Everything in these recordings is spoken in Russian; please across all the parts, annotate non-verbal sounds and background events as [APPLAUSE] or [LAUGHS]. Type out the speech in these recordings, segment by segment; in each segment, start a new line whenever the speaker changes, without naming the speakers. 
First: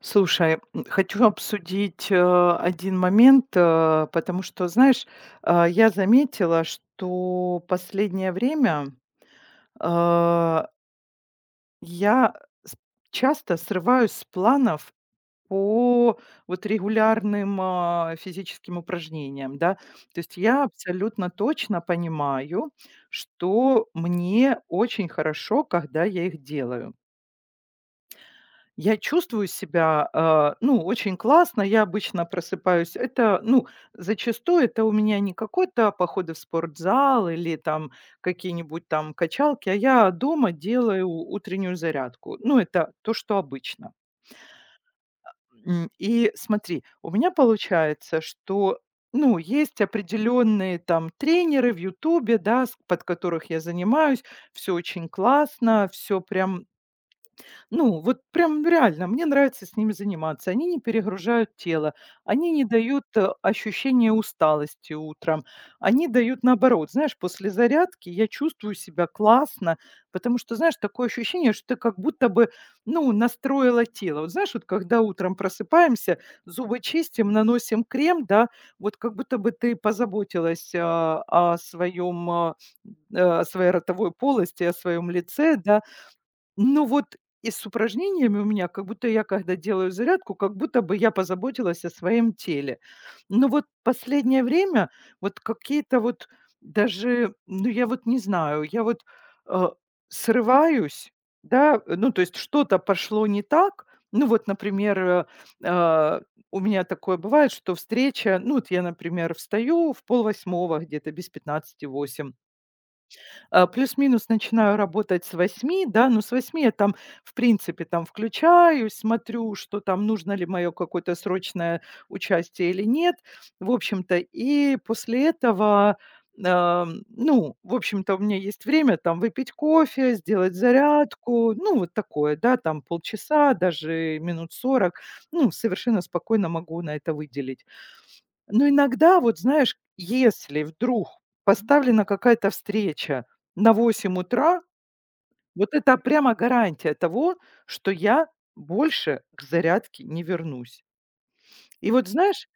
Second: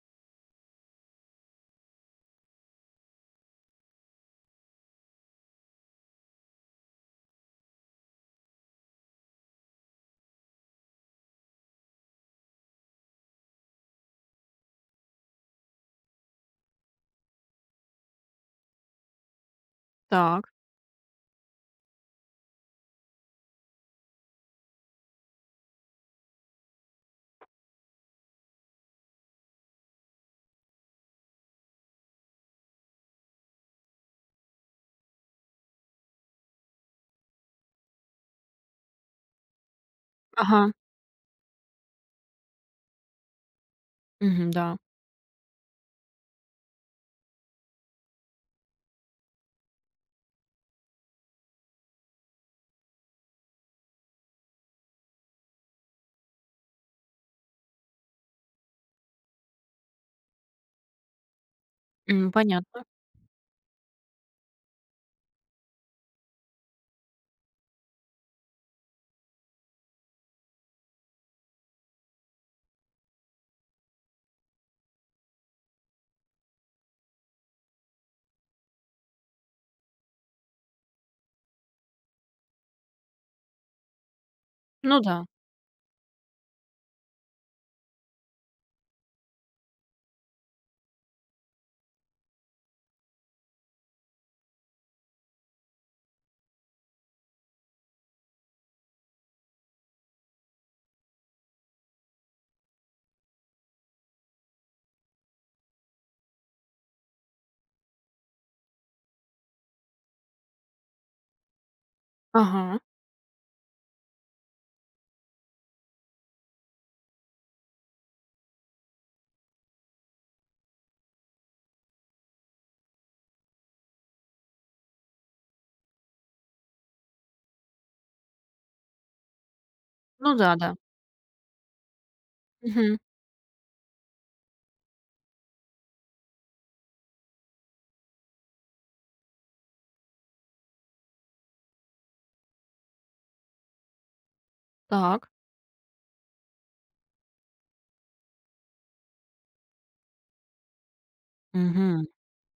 Слушай, хочу обсудить один момент, потому что, знаешь, я заметила, что последнее время а, я с- часто срываюсь с планов по вот регулярным физическим упражнениям, да. То есть
Так.
я абсолютно точно понимаю, что мне очень хорошо, когда я их делаю. Я чувствую себя, ну, очень классно. Я обычно просыпаюсь. Это, ну, зачастую это у меня не какой-то походы в спортзал или там какие-нибудь там качалки, а я дома
Ага.
делаю утреннюю зарядку. Ну, это то, что обычно.
Мгм, да.
И смотри, у меня получается, что, ну, есть определенные там тренеры в "Ютубе", да, с под которых я занимаюсь. Все очень классно, все прям, ну, вот прям реально, мне нравится с ними заниматься. Они не перегружают тело, они не
Понятно.
дают ощущения усталости утром, они дают наоборот. Знаешь, после зарядки я чувствую себя классно, потому что, знаешь, такое ощущение, что ты как будто бы, ну, настроила тело. Вот знаешь, вот когда утром просыпаемся, зубы чистим, наносим крем, да, вот как будто бы ты позаботилась о своем, о своей ротовой полости, о
Ну
своем
да.
лице, да, ну вот и с упражнениями у меня, как будто я когда делаю зарядку, как будто бы я позаботилась о своем теле. Но вот последнее время вот какие-то вот даже, ну я вот не знаю, э, срываюсь, да, ну то есть что-то пошло не так. Ну вот, например, а, у меня такое бывает, что встреча, ну вот я, например, встаю в полвосьмого где-то без пятнадцати 8
Ага.
плюс-минус начинаю работать с восьми, да, но с восьми я там, в принципе, там включаюсь, смотрю, что там, нужно ли мое какое-то срочное участие или нет, в общем-то. И после этого, ну, в общем-то, у меня есть время там выпить кофе,
Ну
сделать
да, да.
зарядку, ну, вот такое, да, там
Мгм.
полчаса, даже минут 40, ну, совершенно спокойно могу на это выделить. Но иногда, вот знаешь, если вдруг поставлена какая-то встреча на 8 утра,
Так.
вот это прямо гарантия того, что я больше к зарядке не вернусь. И
Мгм.
вот знаешь,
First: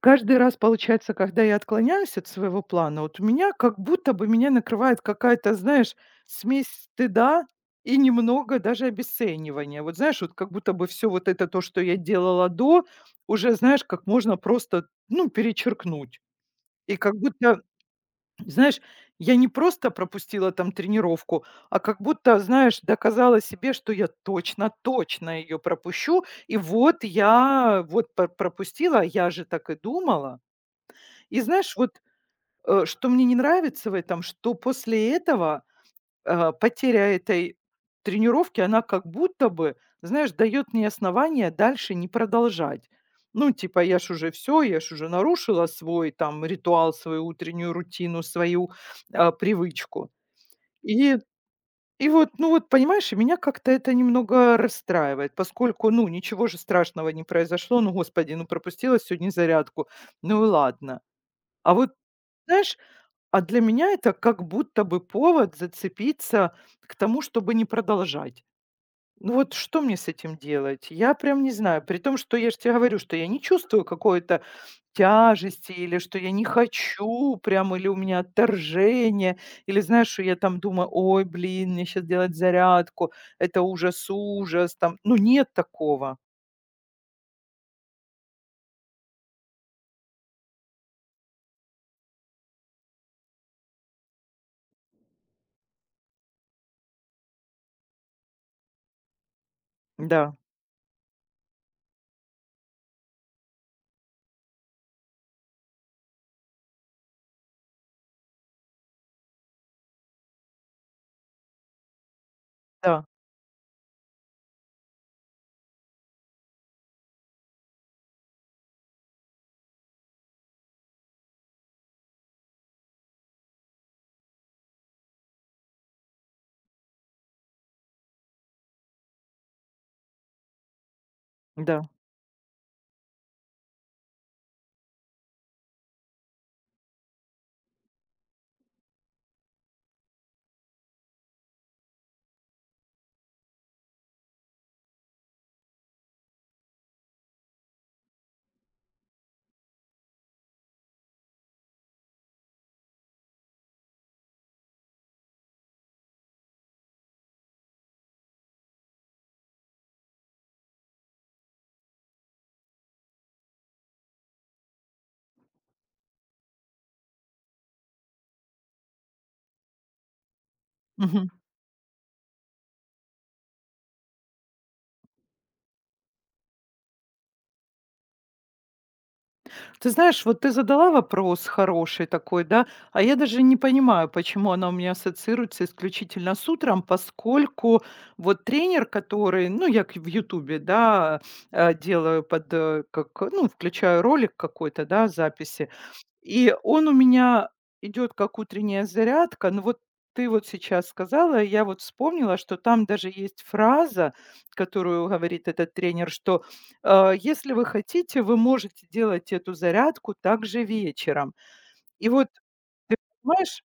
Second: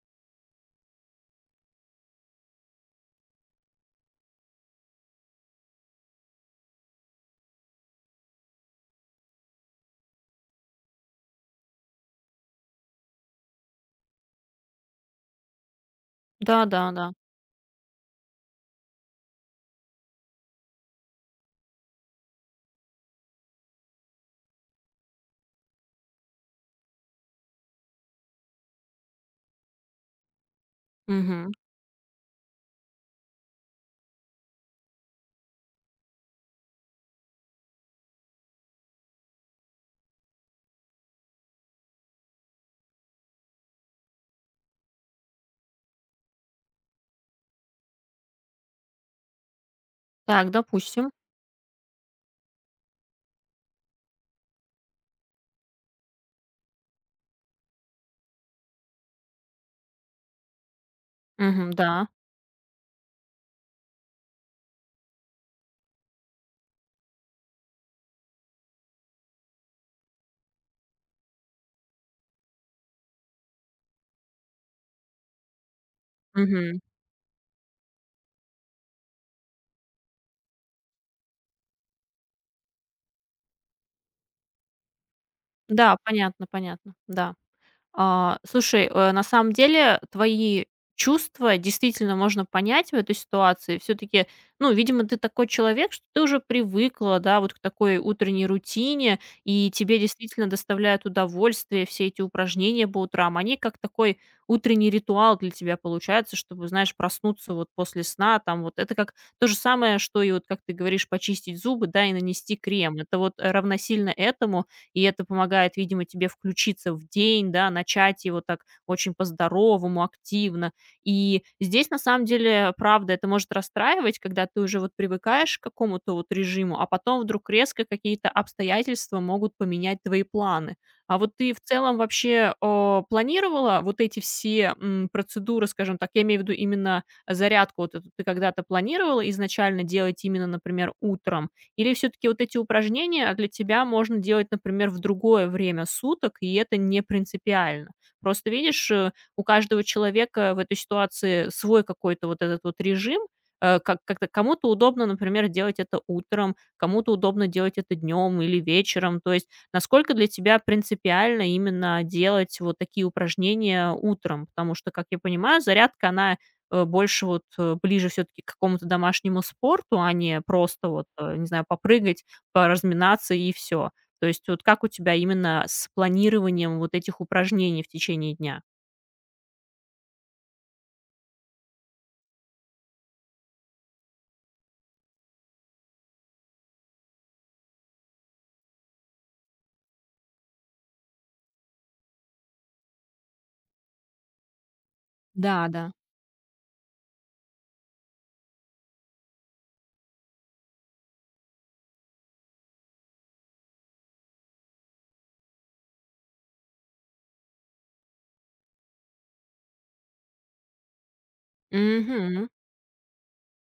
каждый раз получается, когда я отклоняюсь от своего плана, вот у меня как будто бы меня накрывает какая-то, знаешь, смесь стыда и немного даже обесценивания. Вот знаешь, вот как будто бы все вот это то, что я делала до, уже, знаешь, как можно просто, ну, перечеркнуть.
Да, да,
И
да.
как будто, знаешь, я не просто пропустила там тренировку, а как будто, знаешь, доказала себе, что я точно, точно ее пропущу. И вот я вот пропустила, а я же так и думала. И
Мгм.
знаешь, вот что мне не нравится в этом, что после этого потеря этой тренировки, она как будто бы, знаешь, дает мне основания дальше не продолжать. Ну, типа, я ж уже все, я ж уже нарушила свой там ритуал, свою утреннюю рутину, свою привычку.
Так, допустим.
И, и вот, ну вот, понимаешь, и меня как-то это немного расстраивает, поскольку, ну, ничего же страшного не произошло, ну, господи, ну, пропустила сегодня зарядку, ну и ладно.
Мгм,
А вот,
да.
знаешь, а для меня это как будто бы повод зацепиться к тому, чтобы не продолжать. Ну вот что мне с этим делать? Я прям не знаю. При том, что я же тебе говорю, что я не чувствую какой-то тяжести, или что я не
Мгм.
хочу, прям, или у меня отторжение, или знаешь, что я там думаю, ой, блин, мне сейчас делать зарядку, это ужас, ужас, там, ну нет
Да,
такого,
понятно, понятно. Да. А, слушай, на самом деле твои чувства действительно можно понять в этой ситуации. Все-таки, ну, видимо, ты такой человек, что ты уже привыкла, да, вот к такой утренней рутине, и тебе
да,
действительно доставляют удовольствие все эти упражнения по утрам. Они как такой утренний ритуал для тебя получается, чтобы, знаешь, проснуться вот после сна, там вот это как то же самое, что и вот, как ты говоришь, почистить зубы, да, и нанести крем.
да,
Это вот равносильно этому, и это помогает, видимо, тебе включиться в день, да, начать его так очень по-здоровому, активно. И здесь, на самом деле, правда, это может расстраивать, когда ты уже вот привыкаешь к какому-то вот режиму, а потом вдруг резко какие-то обстоятельства могут поменять твои планы. А вот ты в
да.
целом вообще планировала вот эти все процедуры, скажем так, я имею в виду именно зарядку, вот эту ты когда-то планировала изначально делать именно, например, утром, или все-таки вот эти упражнения для тебя можно делать, например, в другое время суток, и это не принципиально? Просто видишь, у каждого человека в этой ситуации свой какой-то вот этот вот режим, как-то кому-то удобно, например, делать это утром, кому-то удобно делать это днем или вечером. То есть насколько для тебя принципиально именно делать вот такие упражнения утром? Потому что, как я понимаю, зарядка, она больше вот, ближе все таки к какому-то домашнему спорту, а не просто вот, не знаю, попрыгать, поразминаться и все. То есть вот как у тебя именно с планированием вот этих упражнений в течение дня?
Ты знаешь, вот ты задала вопрос хороший такой, да, а я даже не понимаю, почему она у меня ассоциируется исключительно с утром, поскольку вот тренер, который, ну, я в Ютубе, да, делаю под, э, как, э, ну, включаю ролик какой-то, да,
Да,
записи,
да.
и он у меня идет как утренняя зарядка. Но вот ты вот сейчас сказала, я вот вспомнила, что там даже есть фраза, которую говорит этот тренер, что если вы хотите, вы можете делать эту зарядку также вечером. И вот,
Мгм.
знаешь,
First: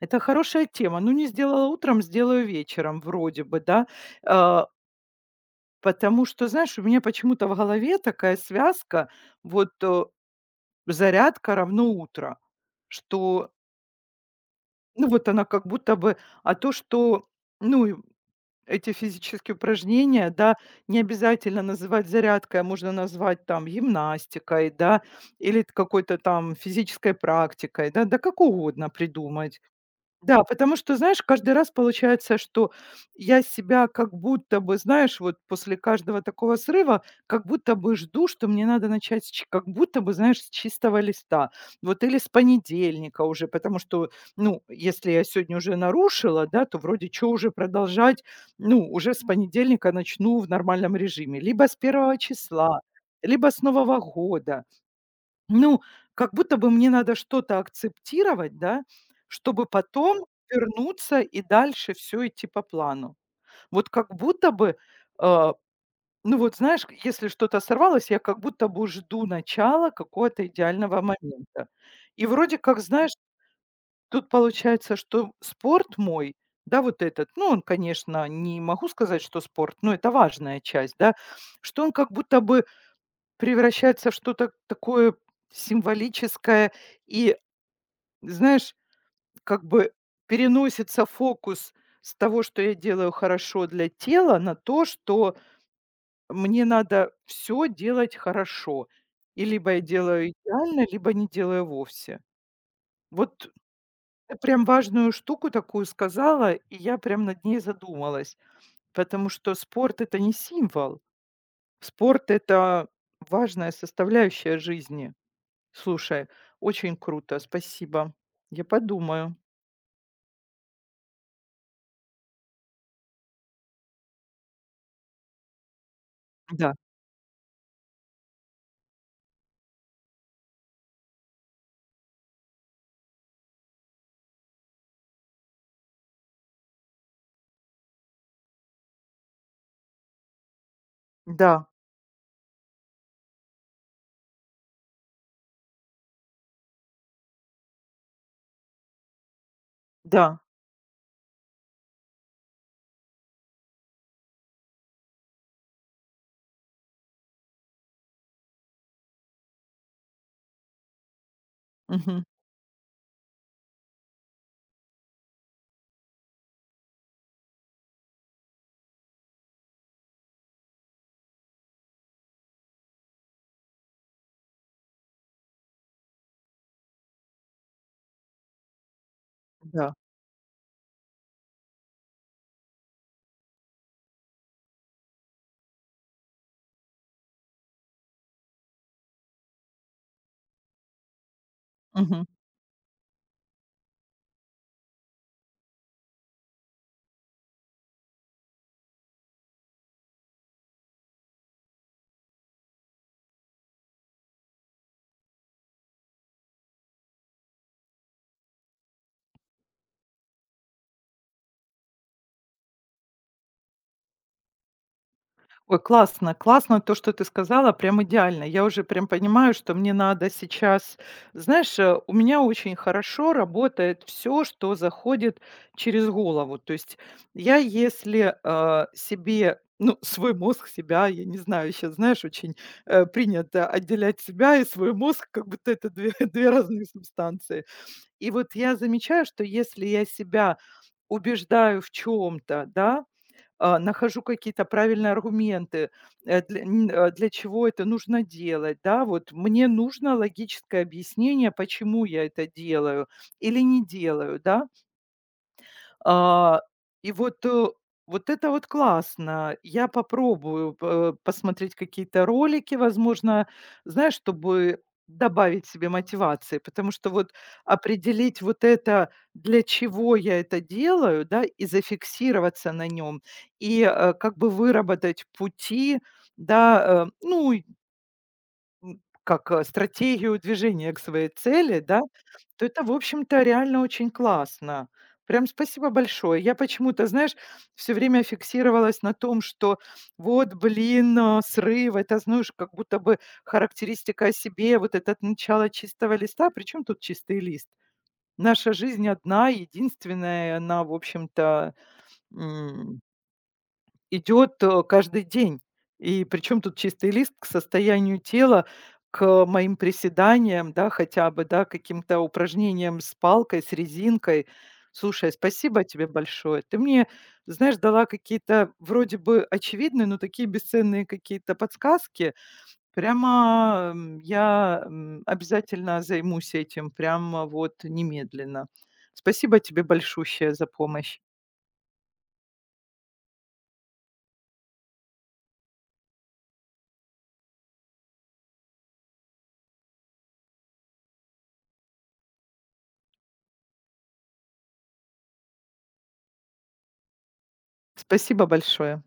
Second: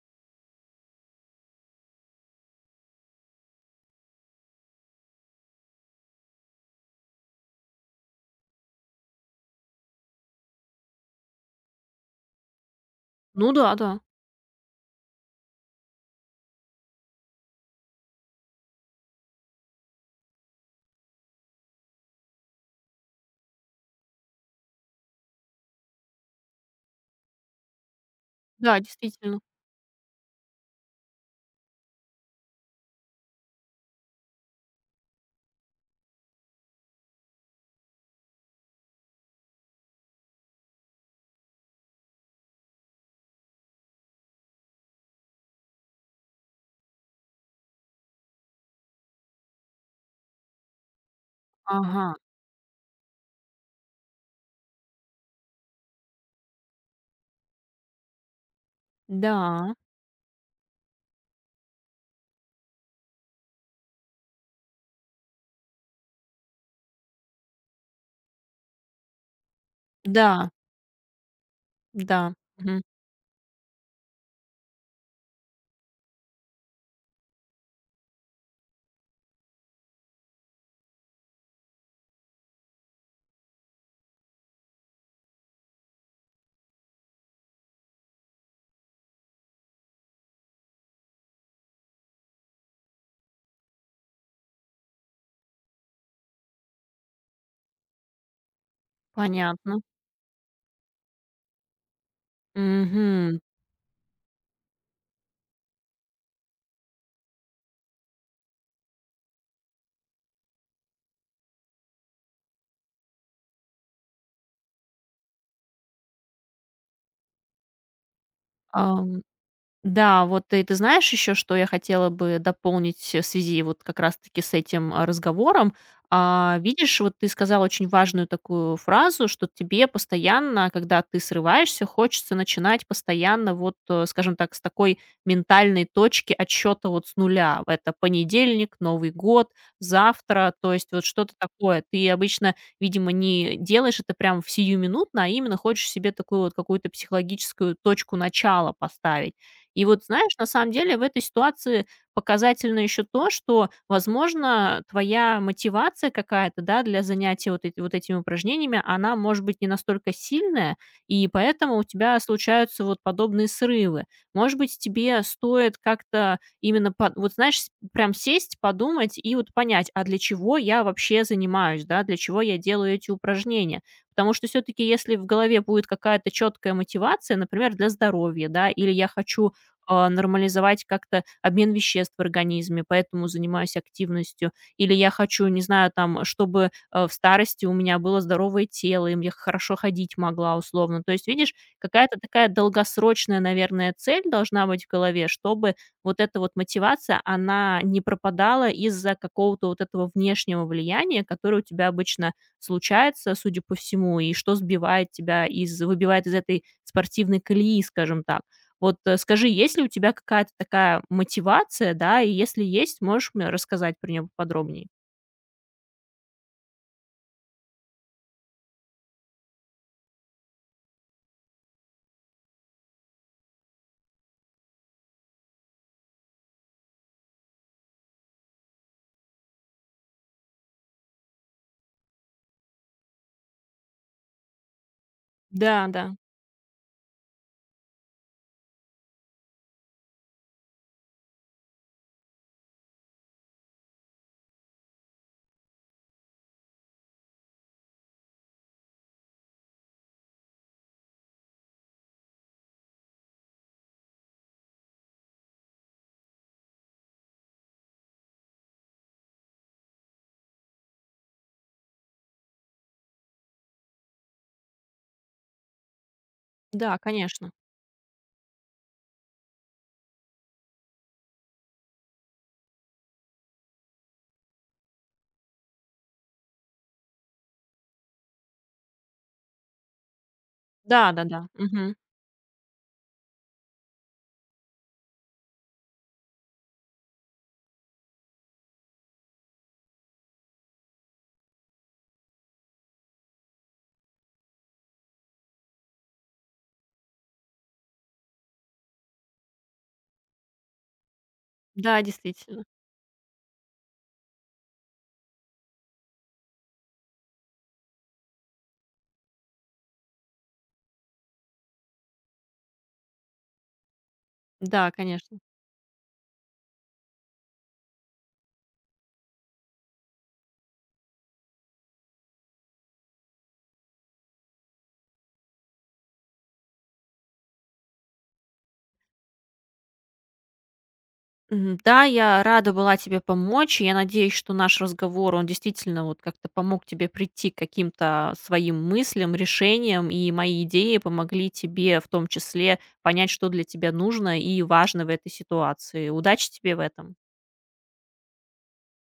это хорошая тема. Ну, не сделала утром, сделаю вечером, вроде бы, да. Э, потому что, знаешь, у меня почему-то в голове такая связка, вот зарядка равно утро что.
Ну да, да.
Ну, вот она как будто бы а то, что, ну, и эти физические упражнения, да, не обязательно называть зарядкой, а можно назвать там гимнастикой, да, или т какой-то там физической практикой, да, да как
Да,
угодно
действительно.
придумать. Да, потому что, знаешь, каждый раз получается, что я себя как будто бы, знаешь, вот после каждого такого срыва, как будто бы жду, что мне надо начать, как будто бы, знаешь, с чистого листа. Вот или с понедельника уже, потому что, ну, если я сегодня уже нарушила, да, то вроде что уже продолжать, ну, уже с понедельника начну в нормальном режиме. Либо с
Ага.
первого числа, либо с Нового года. Ну, как будто бы мне надо что-то акцептировать, да, чтобы
Да,
потом вернуться и дальше все идти по плану. Вот как будто бы, э, ну вот знаешь, если что-то сорвалось, я как будто бы жду начала какого-то
да,
идеального момента. И
да.
вроде как,
Мгм.
знаешь, тут получается, что спорт мой, да, вот этот, ну, он, конечно, не могу сказать, что спорт, но это важная часть, да, что он как будто бы превращается в что-то такое символическое и, знаешь, как бы переносится фокус с того, что я делаю хорошо для тела, на то, что мне надо все делать хорошо. И либо я
Понятно.
делаю идеально, либо не делаю вовсе.
Мгм.
Вот ты прям важную штуку такую сказала, и я прям над ней задумалась, потому что спорт- это не символ. Спорт- это важная составляющая жизни. Слушай, очень круто, спасибо. Я подумаю.
Да, вот и ты знаешь еще, что я хотела бы дополнить, в связи вот как раз-таки с этим, разговором. А,
Да,
видишь, вот ты сказала очень важную такую фразу, что тебе постоянно, когда ты срываешься, хочется начинать постоянно вот, скажем так, с такой ментальной точки отсчета вот с нуля. Это понедельник, Новый год, завтра, то есть вот что-то
да,
такое. Ты обычно, видимо, не делаешь это прям в сиюминутно, а именно хочешь себе такую вот какую-то психологическую точку начала поставить. И вот, знаешь,
да,
на самом деле в этой ситуации показательно еще то, что, возможно, твоя мотивация какая-то, да, для занятия вот, вот этими упражнениями, она может быть не настолько сильная, и поэтому у тебя
мгм,
случаются вот подобные срывы. Может быть, тебе стоит как-то именно, вот знаешь, прям сесть, подумать и вот понять, а для чего я вообще занимаюсь, да, для чего я делаю эти упражнения. Потому что все-таки, если в голове будет какая-то четкая мотивация, например, для здоровья, да, или я хочу
да,
нормализовать как-то обмен веществ в организме, поэтому занимаюсь активностью. Или я хочу, не знаю, там, чтобы, в старости у меня было здоровое тело, и я хорошо ходить могла условно. То есть, видишь, какая-то
мгм.
такая долгосрочная, наверное, цель должна быть в голове, чтобы вот эта вот мотивация, она не пропадала из-за какого-то вот этого внешнего влияния, которое у тебя обычно случается, судя по всему, и что сбивает тебя из выбивает из этой спортивной колеи, скажем так. Вот, скажи, есть ли у тебя какая-то такая мотивация, да, и если есть, можешь мне рассказать про нее подробнее.
Ой, классно, классно то, что ты сказала, прям идеально. Я уже прям понимаю, что мне надо сейчас знаешь, у меня очень хорошо работает все, что заходит через голову. То есть я, если, себе, ну, свой мозг, себя, я не знаю, сейчас, знаешь, очень, принято отделять себя и свой мозг, как будто это
Да,
две
да,
[LAUGHS] две разные субстанции. И вот я замечаю, что если я себя убеждаю в чем то да, нахожу какие-то правильные аргументы, для чего это нужно делать, да, вот мне нужно логическое объяснение, почему я это делаю или не делаю, да. А, и вот, э, вот это вот классно. Я попробую п посмотреть какие-то ролики, возможно, знаешь, чтобы добавить себе мотивации, потому
да,
что вот
конечно.
определить вот это, для чего я это делаю, да, и зафиксироваться на нем и, как бы выработать пути, да, ну, стратегию движения к своей
Да-да-да,
цели,
мгм.
да, то это, в общем-то, реально очень классно. Прям спасибо большое. Я почему-то, знаешь, все время фиксировалась на том, что вот, блин, срыв- это, знаешь, как будто бы характеристика о себе, вот это начало чистого листа. Причем тут чистый лист? Наша жизнь одна, единственная, и она, в общем-то,
Да, действительно.
идет, каждый день. И причем тут чистый лист к состоянию тела, к моим приседаниям, да, хотя бы, да, каким-то упражнениям с палкой, с резинкой.
Да,
Слушай,
конечно.
спасибо тебе большое. Ты мне, знаешь, дала какие-то вроде бы очевидные, но такие бесценные какие-то подсказки. Прямо, я, обязательно займусь этим, прямо вот немедленно. Спасибо тебе большущее за помощь.
Мгм. Да, я рада была тебе помочь. И я надеюсь, что наш разговор, он действительно вот как-то помог тебе прийти к каким-то своим мыслям, решениям, и мои идеи помогли тебе в том числе понять, что для тебя нужно и важно в этой ситуации. Удачи тебе в этом.
Спасибо большое.